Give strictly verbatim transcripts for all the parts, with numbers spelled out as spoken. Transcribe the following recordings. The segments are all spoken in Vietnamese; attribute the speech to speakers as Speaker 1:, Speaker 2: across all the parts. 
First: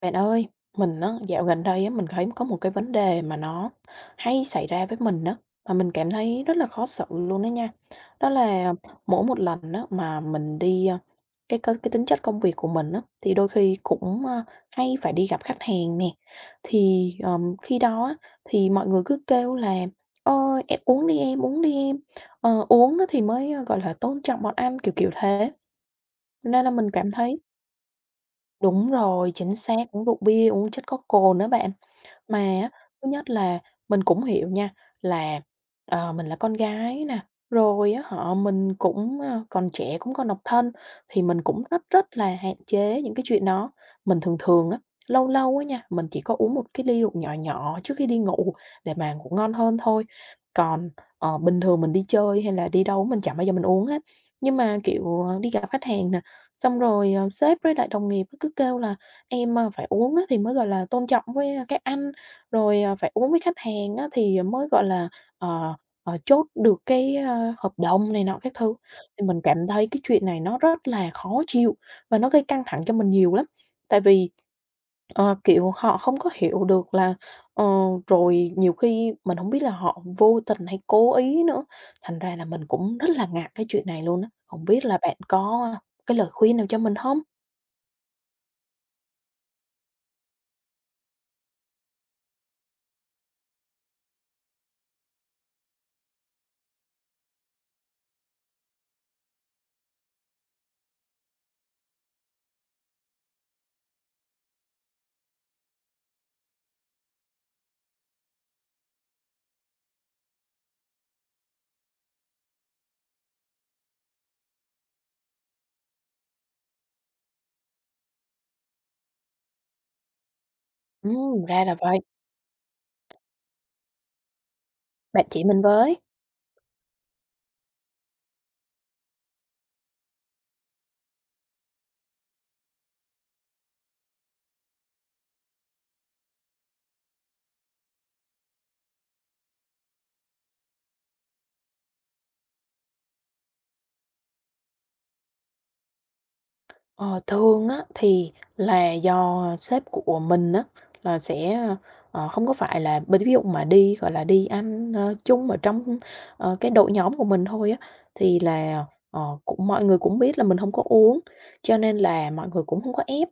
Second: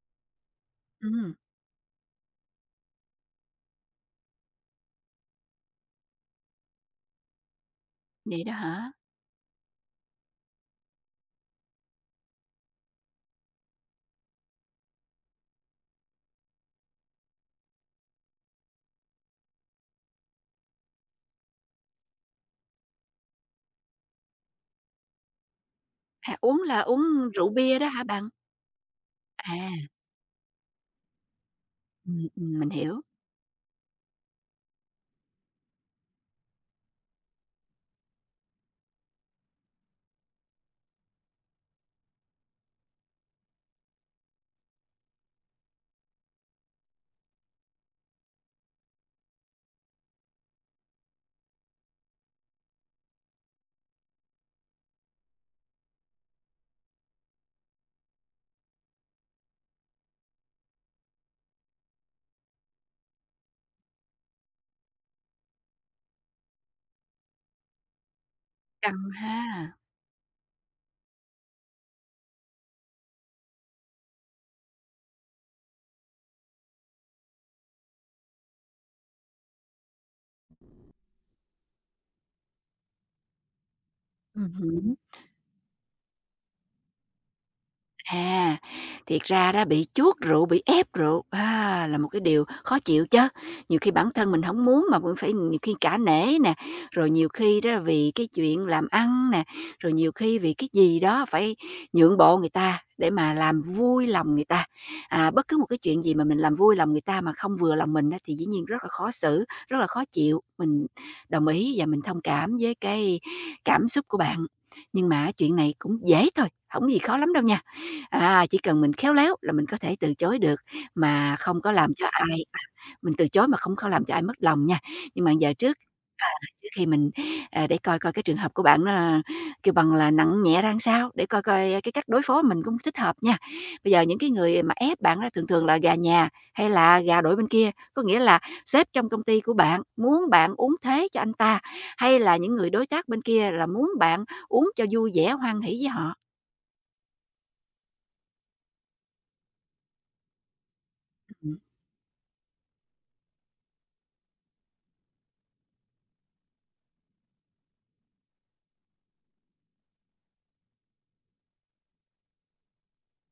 Speaker 1: Bạn ơi, mình á,
Speaker 2: Ừm,
Speaker 1: dạo gần đây á, mình thấy có một cái vấn đề mà nó hay xảy ra với mình á, mà mình cảm thấy rất là khó xử luôn đó nha. Đó
Speaker 2: vậy đó
Speaker 1: là
Speaker 2: hả?
Speaker 1: mỗi một lần á, mà mình đi ờ, cái cái, cái tính chất công việc của mình á, thì đôi khi cũng ờ, hay phải đi gặp khách hàng nè. Thì ờm, khi đó á, thì mọi người cứ kêu là ơi em uống đi em uống đi em. Ờ, uống á, thì mới ờ, gọi là tôn trọng bọn anh kiểu kiểu thế.
Speaker 2: À, uống
Speaker 1: Nên là
Speaker 2: là
Speaker 1: mình
Speaker 2: uống
Speaker 1: cảm thấy
Speaker 2: rượu bia đó hả bạn?
Speaker 1: đúng rồi, chính
Speaker 2: À,
Speaker 1: xác, uống rượu bia, uống chất có cồn á bạn.
Speaker 2: ừm,
Speaker 1: Mà
Speaker 2: ừm,
Speaker 1: á,
Speaker 2: mình hiểu,
Speaker 1: thứ nhất là mình cũng hiểu nha, là, ờ, mình là con gái nè, rồi á hả, mình cũng, ơ, còn trẻ, cũng còn độc thân, thì mình cũng rất rất là hạn chế những cái chuyện đó. Mình thường thường á, lâu lâu á nha, mình chỉ có uống một cái ly rượu nhỏ nhỏ trước khi đi ngủ để mà ngủ ngon hơn thôi. Còn, ờ, bình thường mình đi chơi hay là đi đâu mình chẳng bao giờ mình uống hết. Nhưng mà, kiểu, ờ, đi gặp khách hàng nè, xong rồi, ờ, sếp với lại đồng nghiệp cứ kêu là "Em, ơ, phải uống á thì mới, gọi là, tôn trọng với, các anh." Rồi, ờ, phải uống với khách hàng á thì mới, gọi là, ờ, ờ, chốt được cái, ơ, hợp đồng này nọ các thứ.
Speaker 2: căng
Speaker 1: Thì mình
Speaker 2: ha.
Speaker 1: cảm thấy cái chuyện này nó rất là khó chịu và nó gây căng thẳng cho mình nhiều lắm. Tại vì, ờ, kiểu, họ không có hiểu được là ờ, rồi nhiều khi mình không biết là họ vô tình hay cố ý nữa, thành ra là mình cũng rất là ngại cái chuyện này luôn á.
Speaker 2: Ừm
Speaker 1: Không biết
Speaker 2: hứm.
Speaker 1: là bạn có cái lời khuyên nào cho mình không?
Speaker 2: À, thiệt ra đó bị chuốc rượu, bị ép rượu, à, là một cái điều khó chịu chứ. Nhiều khi bản thân mình không muốn mà cũng phải nhiều khi cả nể nè, rồi nhiều khi đó là vì cái chuyện làm ăn nè, rồi nhiều khi vì cái gì đó phải nhượng bộ người ta để mà làm vui lòng người ta. À, bất cứ một cái chuyện gì mà mình làm vui lòng người ta mà không vừa lòng mình á thì dĩ nhiên rất là khó xử, rất là khó chịu. Mình đồng ý và mình thông cảm với cái cảm xúc của bạn, nhưng mà chuyện này cũng dễ thôi, không gì khó lắm đâu nha. À, chỉ cần mình khéo léo là mình có thể từ chối được, mà
Speaker 1: Ừm,
Speaker 2: không
Speaker 1: ra
Speaker 2: có
Speaker 1: là
Speaker 2: làm
Speaker 1: vậy,
Speaker 2: cho ai à, mình từ chối mà không có làm cho ai mất lòng nha. Nhưng
Speaker 1: bạn
Speaker 2: mà
Speaker 1: chỉ
Speaker 2: giờ
Speaker 1: mình
Speaker 2: trước
Speaker 1: với.
Speaker 2: trước khi mình, à, để coi coi cái trường hợp của bạn nó à, kêu bằng là nặng nhẹ ra làm sao, để coi coi cái cách đối phó mình cũng thích hợp nha. Bây giờ những cái người mà ép bạn đó thường thường là gà nhà hay là gà đội bên kia, có nghĩa là sếp trong công ty của bạn muốn bạn uống thế cho anh ta, hay là những người đối tác bên kia là muốn bạn uống cho vui vẻ, hoan hỉ với họ.
Speaker 1: Ờ, thường á thì là do sếp của mình á là
Speaker 2: Ừm,
Speaker 1: sẽ, ờ, không có phải là b ví dụ mà đi, gọi là, đi ăn, ơ, chung ở trong, ờ, cái đội nhóm của mình thôi á, thì là, ờ, cũng mọi người cũng biết là mình không có uống, cho nên là mọi người cũng không có ép.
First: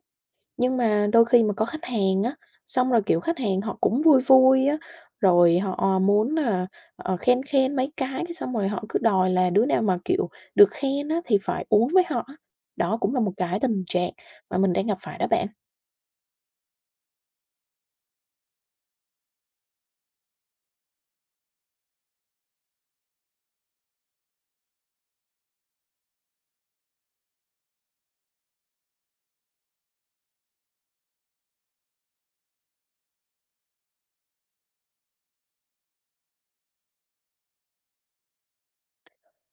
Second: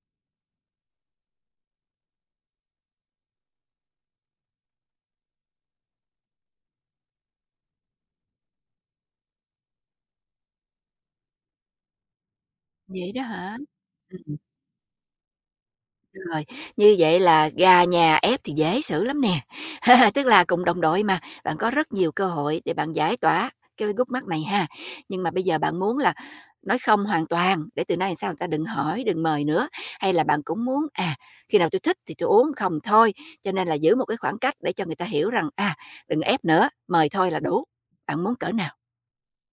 Speaker 1: Nhưng mà đôi khi mà có khách hàng á, xong rồi, kiểu, khách hàng họ cũng vui vui á, rồi họ ờ, muốn là, ờ, khen khen mấy cái, cái xong rồi họ cứ đòi là đứa nào mà, kiểu, được khen á thì phải uống với họ á. Đó
Speaker 2: vậy
Speaker 1: cũng là
Speaker 2: đó
Speaker 1: một
Speaker 2: hả?
Speaker 1: cái tình trạng
Speaker 2: Ừm.
Speaker 1: mà mình đang gặp phải đó bạn.
Speaker 2: Rồi, như vậy là gà nhà ép thì dễ xử lắm nè. Tức là cùng đồng đội mà, bạn có rất nhiều cơ hội để bạn giải tỏa cái gút mắt này ha. Nhưng mà bây giờ bạn muốn là nói không hoàn toàn để từ nay làm sao người ta đừng hỏi, đừng mời nữa, hay là bạn cũng muốn, à, khi nào tôi thích thì tôi uống, không thôi, cho nên là giữ một cái khoảng cách để cho người ta hiểu rằng, à, đừng ép nữa, mời thôi là đủ. Bạn muốn cỡ nào?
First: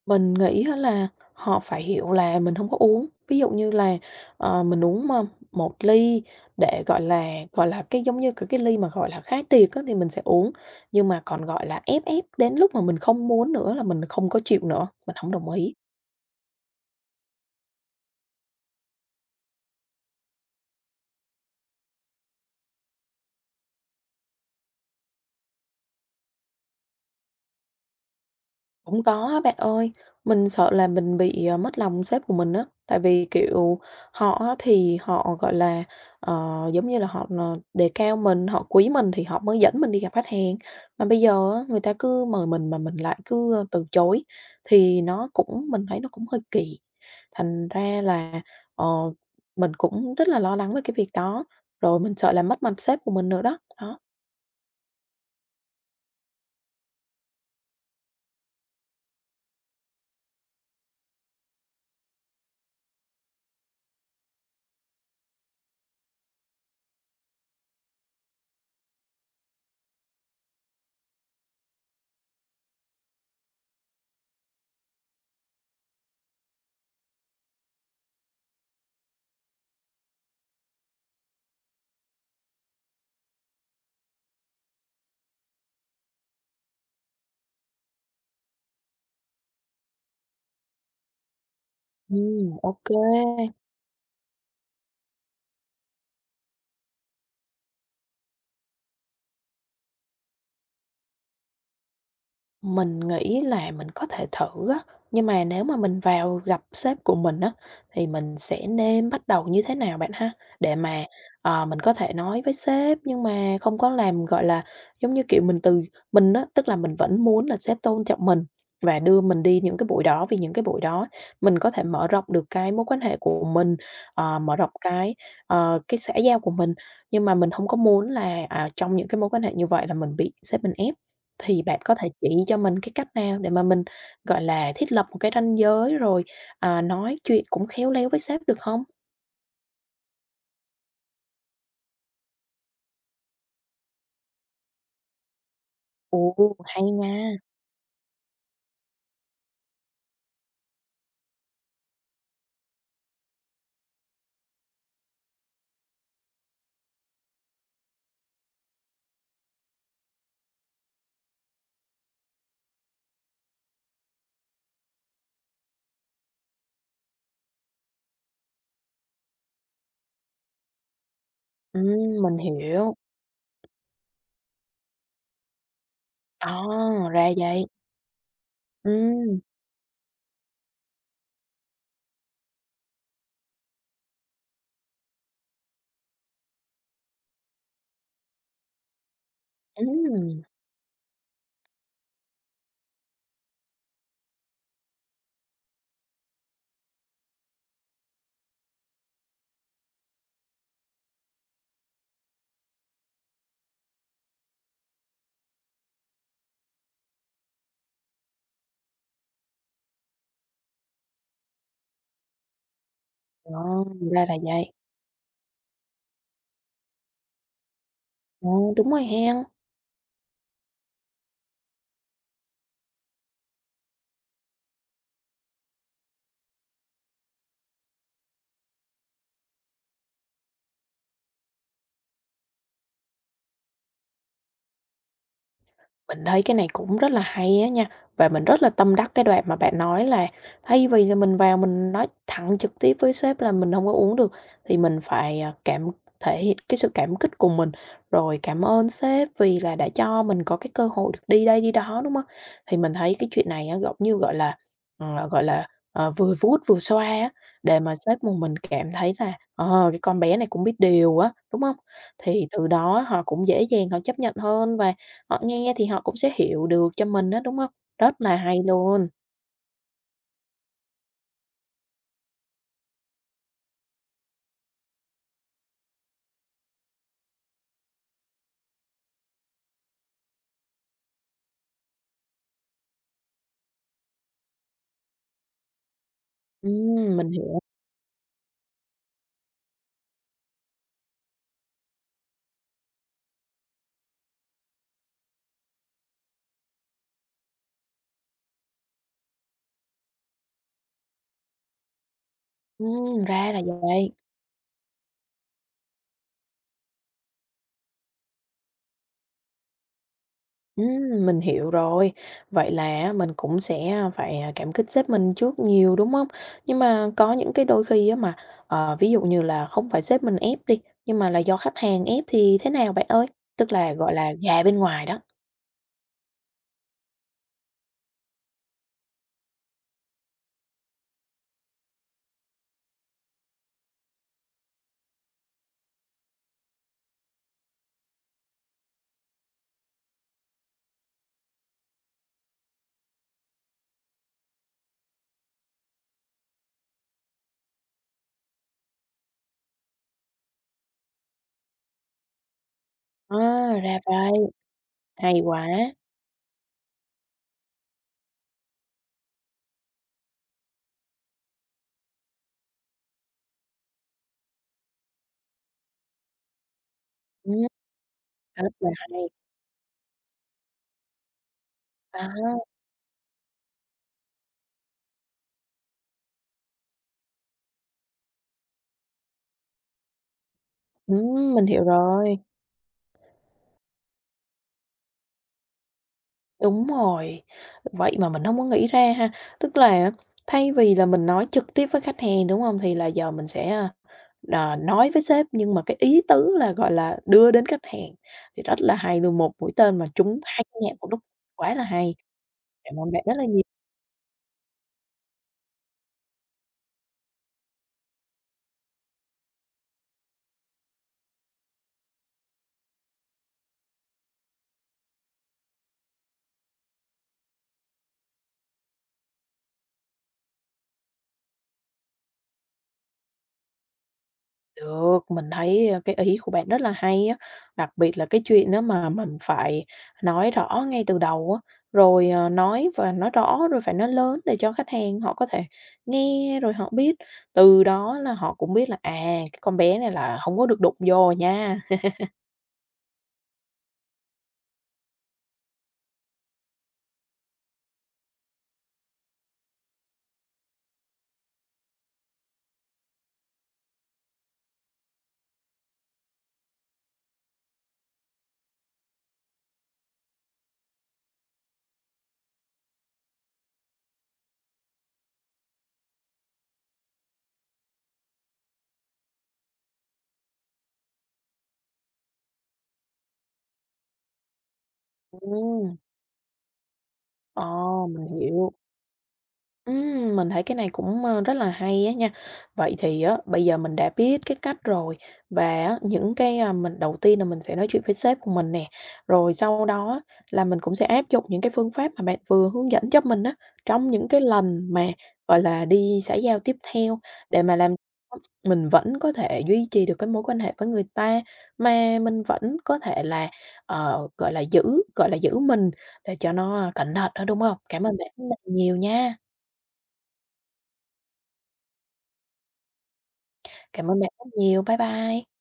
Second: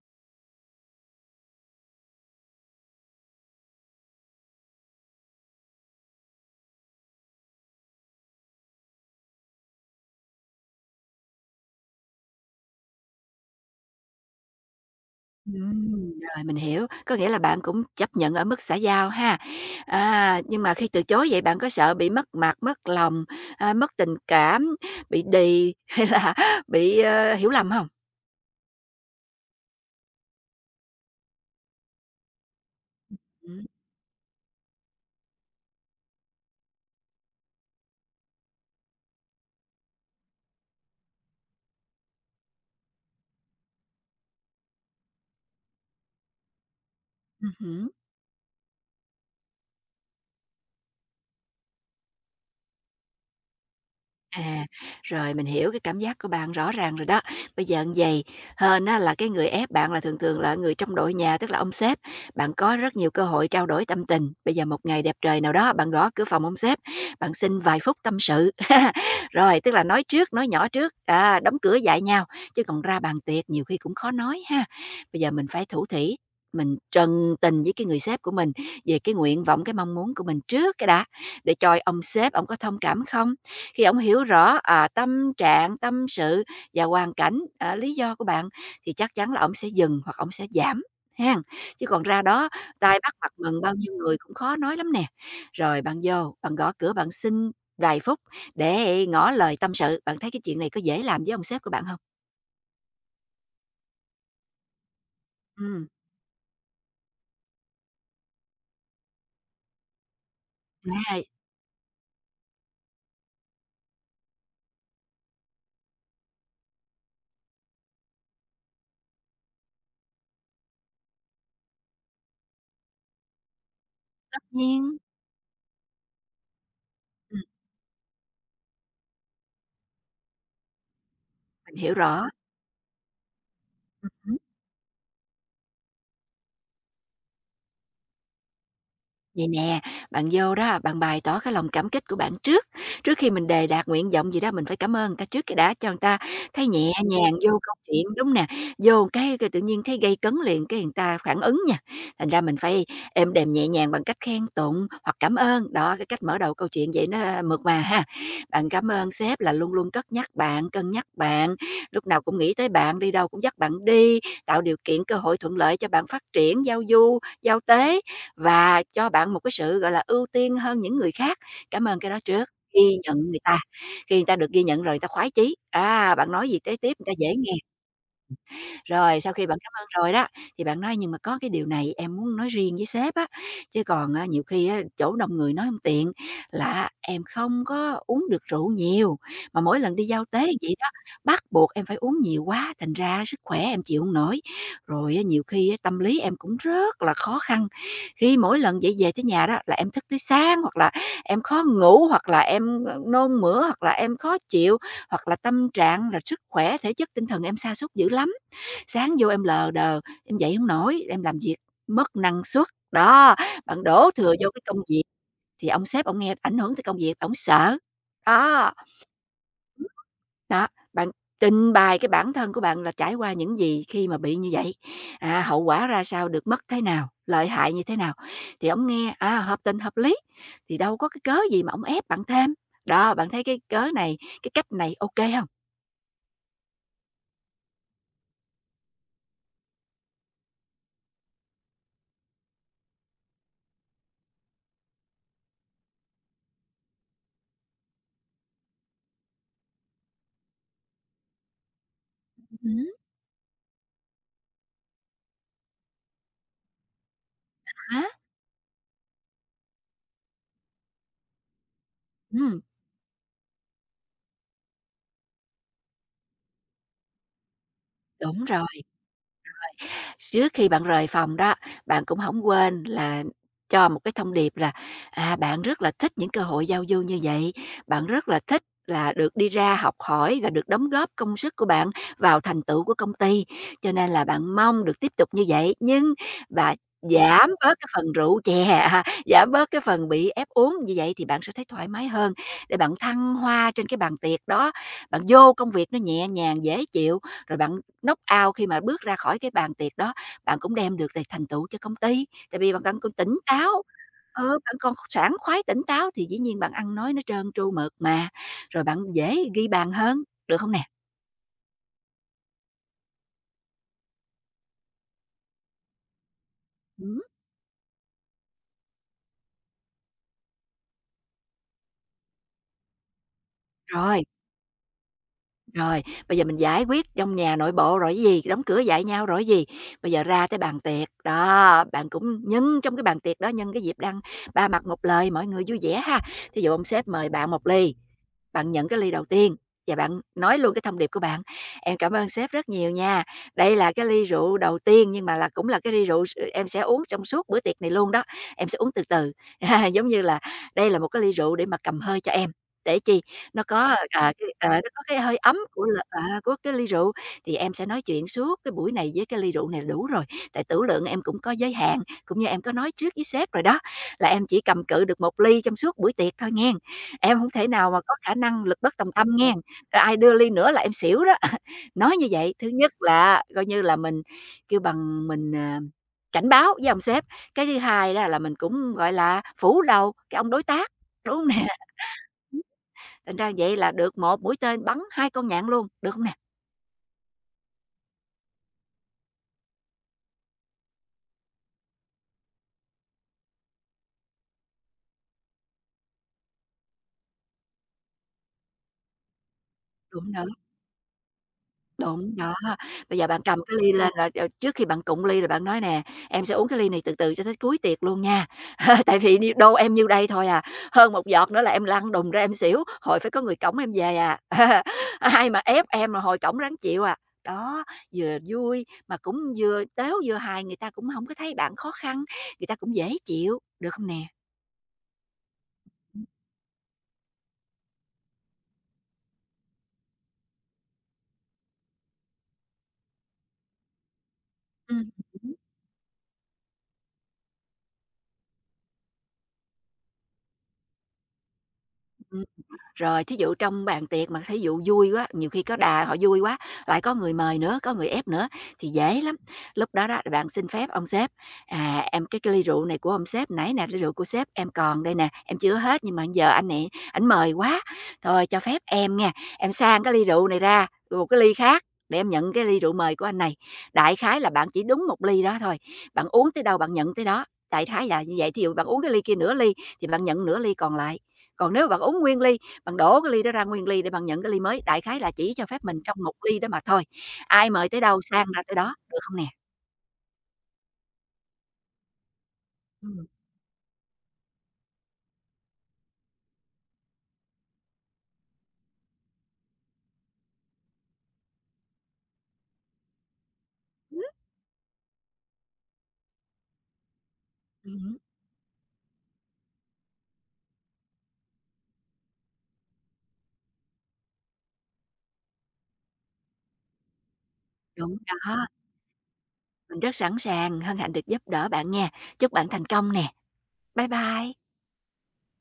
Speaker 1: Mình nghĩ á là họ phải hiểu là mình không có uống. Ví dụ như là, ờ, mình uống, mà một ly để, gọi là, gọi là, cái giống như, cái cái ly mà, gọi là, khái tiệc á thì mình sẽ uống, nhưng mà còn, gọi là, ép ép đến lúc mà mình không muốn nữa là mình không có chịu nữa, mình không đồng ý.
Speaker 2: Ừm, rồi mình hiểu, có nghĩa là bạn cũng chấp nhận ở mức xã giao ha. À, nhưng mà khi từ chối vậy bạn có sợ bị mất mặt, mất lòng, à, mất tình cảm, bị đì hay là bị, ơ, hiểu lầm không?
Speaker 1: Cũng có á bạn ơi, mình sợ là mình bị, ờ, mất lòng sếp của mình á, tại vì,
Speaker 2: Ừm,
Speaker 1: kiểu, họ á thì họ, gọi là, ờ, giống như là, họ, ờ, đề cao mình, họ quý mình thì họ mới dẫn mình đi gặp khách hàng. Mà bây giờ á, người ta cứ mời mình mà mình lại cứ, ơ, từ chối thì nó cũng mình thấy nó cũng hơi kỳ. Thành
Speaker 2: ừm.
Speaker 1: ra là, ờ, mình cũng rất là lo lắng về cái việc đó, rồi mình sợ là mất mặt sếp của mình nữa đó, đó.
Speaker 2: À, rồi mình hiểu cái cảm giác của bạn rõ ràng rồi đó. Bây giờ như vầy, hên á là cái người ép bạn là thường thường là người trong đội nhà, tức là ông sếp. Bạn có rất nhiều cơ hội trao đổi tâm tình. Bây giờ một ngày đẹp trời nào đó, bạn gõ cửa phòng ông sếp, bạn xin vài phút tâm sự. Rồi, tức là nói trước, nói nhỏ trước, à, đóng cửa dạy nhau, chứ còn ra bàn tiệc nhiều khi cũng khó nói ha. Bây giờ mình phải thủ thỉ, mình trần tình với cái người sếp của mình về cái nguyện vọng, cái mong muốn của mình trước cái đã, để coi ông sếp ông có thông cảm không? Khi ông hiểu rõ, à, tâm trạng, tâm sự và hoàn cảnh, à, lý do của bạn thì chắc chắn là ông sẽ dừng hoặc ông sẽ giảm, hén. Chứ còn ra đó
Speaker 1: Ừm, ô
Speaker 2: tai bắt mặt mừng bao nhiêu người cũng khó nói lắm nè. Rồi bạn vô, bạn gõ cửa bạn xin vài phút để ngỏ lời tâm sự, bạn thấy cái chuyện này có dễ làm với ông sếp của bạn không?
Speaker 1: Mình nghĩ là mình có thể thử á, nhưng mà nếu mà
Speaker 2: Ừ,
Speaker 1: mình vào gặp sếp của mình á, thì mình sẽ nên bắt đầu như thế nào bạn ha? Để mà,
Speaker 2: à,
Speaker 1: ờ, mình có thể nói với sếp nhưng mà không có làm, gọi là, giống như kiểu, mình từ mình á, tức là mình vẫn muốn là sếp tôn trọng mình và đưa mình đi những cái buổi đó, vì những cái buổi đó mình có thể mở rộng được cái mối quan hệ của mình, ờ,
Speaker 2: tất
Speaker 1: mở rộng
Speaker 2: nhiên,
Speaker 1: cái, ờ, cái xã giao của mình. Nhưng mà
Speaker 2: ừm,
Speaker 1: mình không có muốn là, à, trong những cái mối quan hệ như vậy là mình bị sếp mình ép. Thì
Speaker 2: mình
Speaker 1: bạn
Speaker 2: hiểu
Speaker 1: có thể
Speaker 2: rõ.
Speaker 1: chỉ cho mình cái cách nào để mà mình,
Speaker 2: Ừm.
Speaker 1: gọi là, thiết lập một cái ranh giới rồi, à, nói chuyện cũng khéo léo với sếp được hông?
Speaker 2: Vậy nè, bạn vô đó, bạn bày tỏ cái lòng cảm kích của bạn trước. Trước khi mình đề đạt nguyện vọng gì đó, mình phải cảm ơn người ta trước cái đã cho người ta
Speaker 1: Ồ,
Speaker 2: thấy
Speaker 1: hay
Speaker 2: nhẹ
Speaker 1: nha!
Speaker 2: nhàng vô câu chuyện, đúng nè. Vô cái, cái tự nhiên thấy gây cấn liền, cái người ta phản ứng nha. Thành ra mình phải êm đềm nhẹ nhàng bằng cách khen tụng hoặc cảm ơn. Đó, cái cách mở đầu câu chuyện vậy nó mượt mà ha. Bạn cảm ơn sếp là luôn luôn cất nhắc bạn, cân nhắc bạn, lúc nào cũng nghĩ tới bạn, đi đâu cũng dắt bạn đi, tạo điều kiện cơ hội thuận lợi cho bạn phát triển, giao du, giao tế và cho bạn một cái sự, gọi là, ưu tiên hơn những người khác. Cảm ơn cái đó
Speaker 1: Ừm, mình
Speaker 2: trước,
Speaker 1: hiểu.
Speaker 2: ghi nhận người ta, khi người ta được ghi nhận rồi người ta khoái chí, á, bạn nói
Speaker 1: À,
Speaker 2: gì kế tiếp người ta
Speaker 1: ra
Speaker 2: dễ nghe.
Speaker 1: vậy.
Speaker 2: Rồi, sau
Speaker 1: Ừm,
Speaker 2: khi bạn cảm ơn rồi đó, thì bạn nói "Nhưng mà có cái điều này em muốn nói riêng với sếp á, chứ còn á nhiều khi á chỗ đông người nói không tiện, là em không có uống được rượu nhiều, mà mỗi lần đi giao
Speaker 1: ừm,
Speaker 2: tế như vậy đó, bắt buộc em phải uống nhiều quá, thành ra sức khỏe em chịu hông nổi. Rồi á nhiều khi á tâm lý em cũng rất là khó khăn, khi mỗi lần vậy về tới nhà đó là em thức tới sáng, hoặc là em khó ngủ, hoặc là em, ờ, nôn mửa, hoặc là em khó chịu, hoặc là tâm trạng, là sức khỏe, thể chất, tinh thần em sa sút dữ lắm. Sáng vô em lờ đờ, em dậy hông nổi, em làm việc mất năng suất." Đó,
Speaker 1: ờ,
Speaker 2: bạn đổ
Speaker 1: Ra
Speaker 2: thừa
Speaker 1: là
Speaker 2: vô cái
Speaker 1: vậy.
Speaker 2: công việc thì ông sếp ổng nghe ảnh hưởng tới công việc, ổng sợ.
Speaker 1: Ờ,
Speaker 2: Đó.
Speaker 1: đúng rồi hen.
Speaker 2: Ừm. Đó, bạn trình bày cái bản thân của bạn là trải qua những gì khi mà bị như vậy, à, hậu quả ra sao, được mất thế nào, lợi hại như thế nào, thì ổng nghe, à, hợp tình hợp lý, thì đâu có cái cớ gì mà ổng ép bạn thêm. Đó, bạn thấy cái cớ này, cái cách này ô kê hông?
Speaker 1: Mình thấy cái này cũng rất là hay á nha, và mình rất là tâm đắc cái đoạn mà bạn nói là thay vì là mình vào mình nói thẳng trực tiếp với sếp là mình không có uống được, thì mình phải, à, cảm thể hiện cái sự cảm kích của mình, rồi cảm ơn sếp vì là đã cho mình có cái cơ hội được đi đây đi đó, đúng không?
Speaker 2: Ừm
Speaker 1: Thì
Speaker 2: hứm.
Speaker 1: mình thấy cái chuyện này á, giống như, gọi là, ờ, gọi là, ờ, vừa vuốt vừa xoa á, để mà
Speaker 2: Há?
Speaker 1: sếp của mình cảm thấy là, ờ, cái con bé này cũng biết điều á, đúng không? Thì
Speaker 2: Ừm,
Speaker 1: từ đó họ cũng dễ dàng họ chấp nhận hơn và họ nghe thì họ cũng sẽ hiểu được cho mình đó đúng không? Rất là
Speaker 2: đúng
Speaker 1: hay
Speaker 2: rồi.
Speaker 1: luôn.
Speaker 2: Trước khi bạn rời phòng đó, bạn cũng không quên là cho một cái thông điệp là, à, bạn rất là thích những cơ hội giao du như vậy, bạn rất là thích là được đi ra học hỏi và được đóng góp công sức của bạn vào thành tựu của công ty, cho nên là bạn mong được tiếp tục như vậy. Nhưng bạn
Speaker 1: Ừm, mình
Speaker 2: giảm
Speaker 1: hiểu,
Speaker 2: bớt cái phần rượu chè, giảm bớt cái phần bị ép uống, như vậy thì bạn sẽ thấy thoải mái hơn để bạn thăng hoa trên cái bàn tiệc đó. Bạn vô công việc nó nhẹ nhàng, dễ chịu, rồi bạn knock-out khi mà bước ra khỏi cái bàn tiệc đó, bạn cũng đem được về thành tựu cho công ty, tại vì bạn cần còn
Speaker 1: ừm,
Speaker 2: tỉnh
Speaker 1: ra là
Speaker 2: táo,
Speaker 1: vậy.
Speaker 2: ờ, bạn còn sảng khoái, tỉnh táo thì dĩ nhiên bạn ăn nói nó trơn tru mượt mà, rồi bạn dễ ghi bàn hơn, được không nè?
Speaker 1: Ừm, mình hiểu rồi. Vậy là mình cũng sẽ phải, à, cảm kích sếp mình trước nhiều, đúng không? Nhưng mà
Speaker 2: Ừm,
Speaker 1: có những cái đôi khi á mà, ờ, ví dụ như là không phải sếp mình ép đi, nhưng mà là do khách hàng ép thì thế nào bạn ơi? Tức là, gọi
Speaker 2: rồi,
Speaker 1: là, gà bên ngoài đó.
Speaker 2: rồi, bây giờ mình giải quyết trong nhà nội bộ rồi cái gì, đóng cửa dạy nhau rồi cái gì, bây giờ ra tới bàn tiệc, đó, bạn cũng nhân trong cái bàn tiệc đó, nhân cái dịp đang ba mặt một lời, mọi người vui vẻ ha. Thí dụ ông sếp mời bạn một ly. Bạn nhận cái ly đầu tiên và bạn nói luôn cái thông điệp của bạn: "Em cảm ơn sếp rất nhiều nha. Đây là cái ly rượu đầu tiên nhưng mà là cũng là cái ly rượu em sẽ uống trong suốt bữa tiệc này luôn đó, em sẽ uống từ từ." Giống như là đây là một cái ly rượu để mà cầm hơi cho em, để chi?
Speaker 1: À,
Speaker 2: Nó
Speaker 1: ra
Speaker 2: có,
Speaker 1: vậy,
Speaker 2: à, cái, ờ, nó có cái hơi
Speaker 1: hay
Speaker 2: ấm
Speaker 1: quá!
Speaker 2: của l à, của cái ly rượu, thì em sẽ nói chuyện suốt cái buổi này với cái ly rượu này là đủ rồi, tại tửu lượng em cũng có giới hạn, cũng như em có nói trước với sếp rồi đó, là em chỉ cầm cự được một ly trong suốt buổi tiệc thôi nghen. Em hông
Speaker 1: Ừm,
Speaker 2: thể nào mà có khả năng
Speaker 1: rất
Speaker 2: lực
Speaker 1: là
Speaker 2: bất tòng tâm
Speaker 1: hay.
Speaker 2: nghen, rồi ai đưa ly nữa là em xỉu đó. Nói
Speaker 1: À,
Speaker 2: như vậy, thứ nhất là coi như là mình kêu bằng mình, ờ, cảnh báo với ông sếp, cái thứ hai đó là mình cũng, gọi là, phủ đầu cái ông đối tác, đúng hông
Speaker 1: ừm, mình
Speaker 2: nè?
Speaker 1: hiểu rồi.
Speaker 2: Thành ra vậy là được một mũi tên bắn hai con nhạn luôn, được hông nè?
Speaker 1: Đúng rồi, vậy mà mình không có nghĩ ra ha. Tức là thay vì là mình nói trực tiếp với khách hàng, đúng không? Thì là giờ mình sẽ, a, ờ, nói với sếp, nhưng mà cái ý tứ là, gọi là, đưa đến khách hàng thì rất là hay luôn, một mũi tên mà
Speaker 2: Được hông
Speaker 1: trúng
Speaker 2: nè?
Speaker 1: hai cái nhạc một lúc, quá là hay.
Speaker 2: Đúng, đó.
Speaker 1: Cảm ơn
Speaker 2: Bây
Speaker 1: bạn
Speaker 2: giờ
Speaker 1: rất
Speaker 2: bạn
Speaker 1: là
Speaker 2: cầm
Speaker 1: nhiều.
Speaker 2: cái ly lên rồi, ờ, trước khi bạn cụng ly rồi bạn nói nè: "Em sẽ uống cái ly này từ từ cho tới cuối tiệc luôn nha, tại vì nhiêu đô em nhiêu đây thôi à, hơn một giọt nữa là em lăn đùng ra em xỉu, hồi phải có người cõng em về à, ai mà ép em là hồi cõng ráng chịu à." Đó, vừa vui mà cũng vừa tếu vừa hài, người ta cũng không có thấy bạn khó khăn, người ta cũng dễ chịu, được không nè?
Speaker 1: Được, mình thấy, ơ, cái ý của bạn rất là hay á, đặc biệt là cái chuyện á mà mình phải nói rõ ngay từ đầu á, rồi, ờ, nói và nói rõ, rồi phải nói lớn để cho khách
Speaker 2: Ừm
Speaker 1: hàng họ có
Speaker 2: hứm.
Speaker 1: thể nghe rồi họ biết. Từ đó là họ cũng biết là, à, cái con bé này là không có được đụng vô nha.
Speaker 2: Rồi, thí dụ trong bàn tiệc mà thí dụ vui quá, nhiều khi có đà họ vui quá, lại có người mời nữa, có người ép nữa thì dễ lắm. Lúc đó đó bạn xin phép ông sếp, à, "Em cái cái ly rượu này của ông sếp nãy nè, ly rượu của sếp em còn đây nè, em chưa hết nhưng mà giờ anh này ảnh mời quá, thôi cho phép em nha, em sang cái ly rượu này ra, một cái ly khác để em nhận cái ly rượu mời của anh này." Đại khái là bạn chỉ đúng một ly đó thôi, bạn uống tới đâu bạn nhận tới đó. Đại khái là như vậy, thí dụ bạn uống cái ly kia nửa ly thì bạn nhận nửa ly còn lại. Còn nếu bạn uống nguyên ly bạn đổ cái ly đó ra nguyên ly để bạn nhận cái ly mới, đại khái là chỉ cho phép
Speaker 1: Ừm,
Speaker 2: mình trong một ly đó mà thôi, ai mời tới
Speaker 1: ờ,
Speaker 2: đâu
Speaker 1: mình
Speaker 2: sang ra
Speaker 1: hiểu.
Speaker 2: tới đó, được không nè?
Speaker 1: Ừm, mình thấy cái này cũng, ơ, rất là hay á nha. Vậy thì
Speaker 2: Ừm.
Speaker 1: á, bây giờ mình đã biết cái cách rồi và á, những cái, a, mình đầu tiên là mình sẽ nói chuyện với sếp của mình nè, rồi sau đó á, là mình cũng sẽ áp dụng những cái phương pháp mà bạn vừa hướng dẫn cho mình á, trong
Speaker 2: Ừm.
Speaker 1: những cái lần mà, gọi là, đi xã giao tiếp theo để mà làm
Speaker 2: Ừm.
Speaker 1: cho mình vẫn có thể duy trì được cái mối quan hệ với người ta, mà mình vẫn có thể là, ờ, gọi là, giữ, gọi là, giữ mình để cho nó, cẩn thận hơn, đúng không? Cảm ơn
Speaker 2: Đúng
Speaker 1: bạn rất
Speaker 2: đó,
Speaker 1: là nhiều nha.
Speaker 2: mình rất sẵn sàng, hân hạnh được giúp đỡ bạn nha. Chúc bạn thành công nè.
Speaker 1: Cảm
Speaker 2: Bye
Speaker 1: ơn bạn rất
Speaker 2: bye.
Speaker 1: nhiều. Bye bye.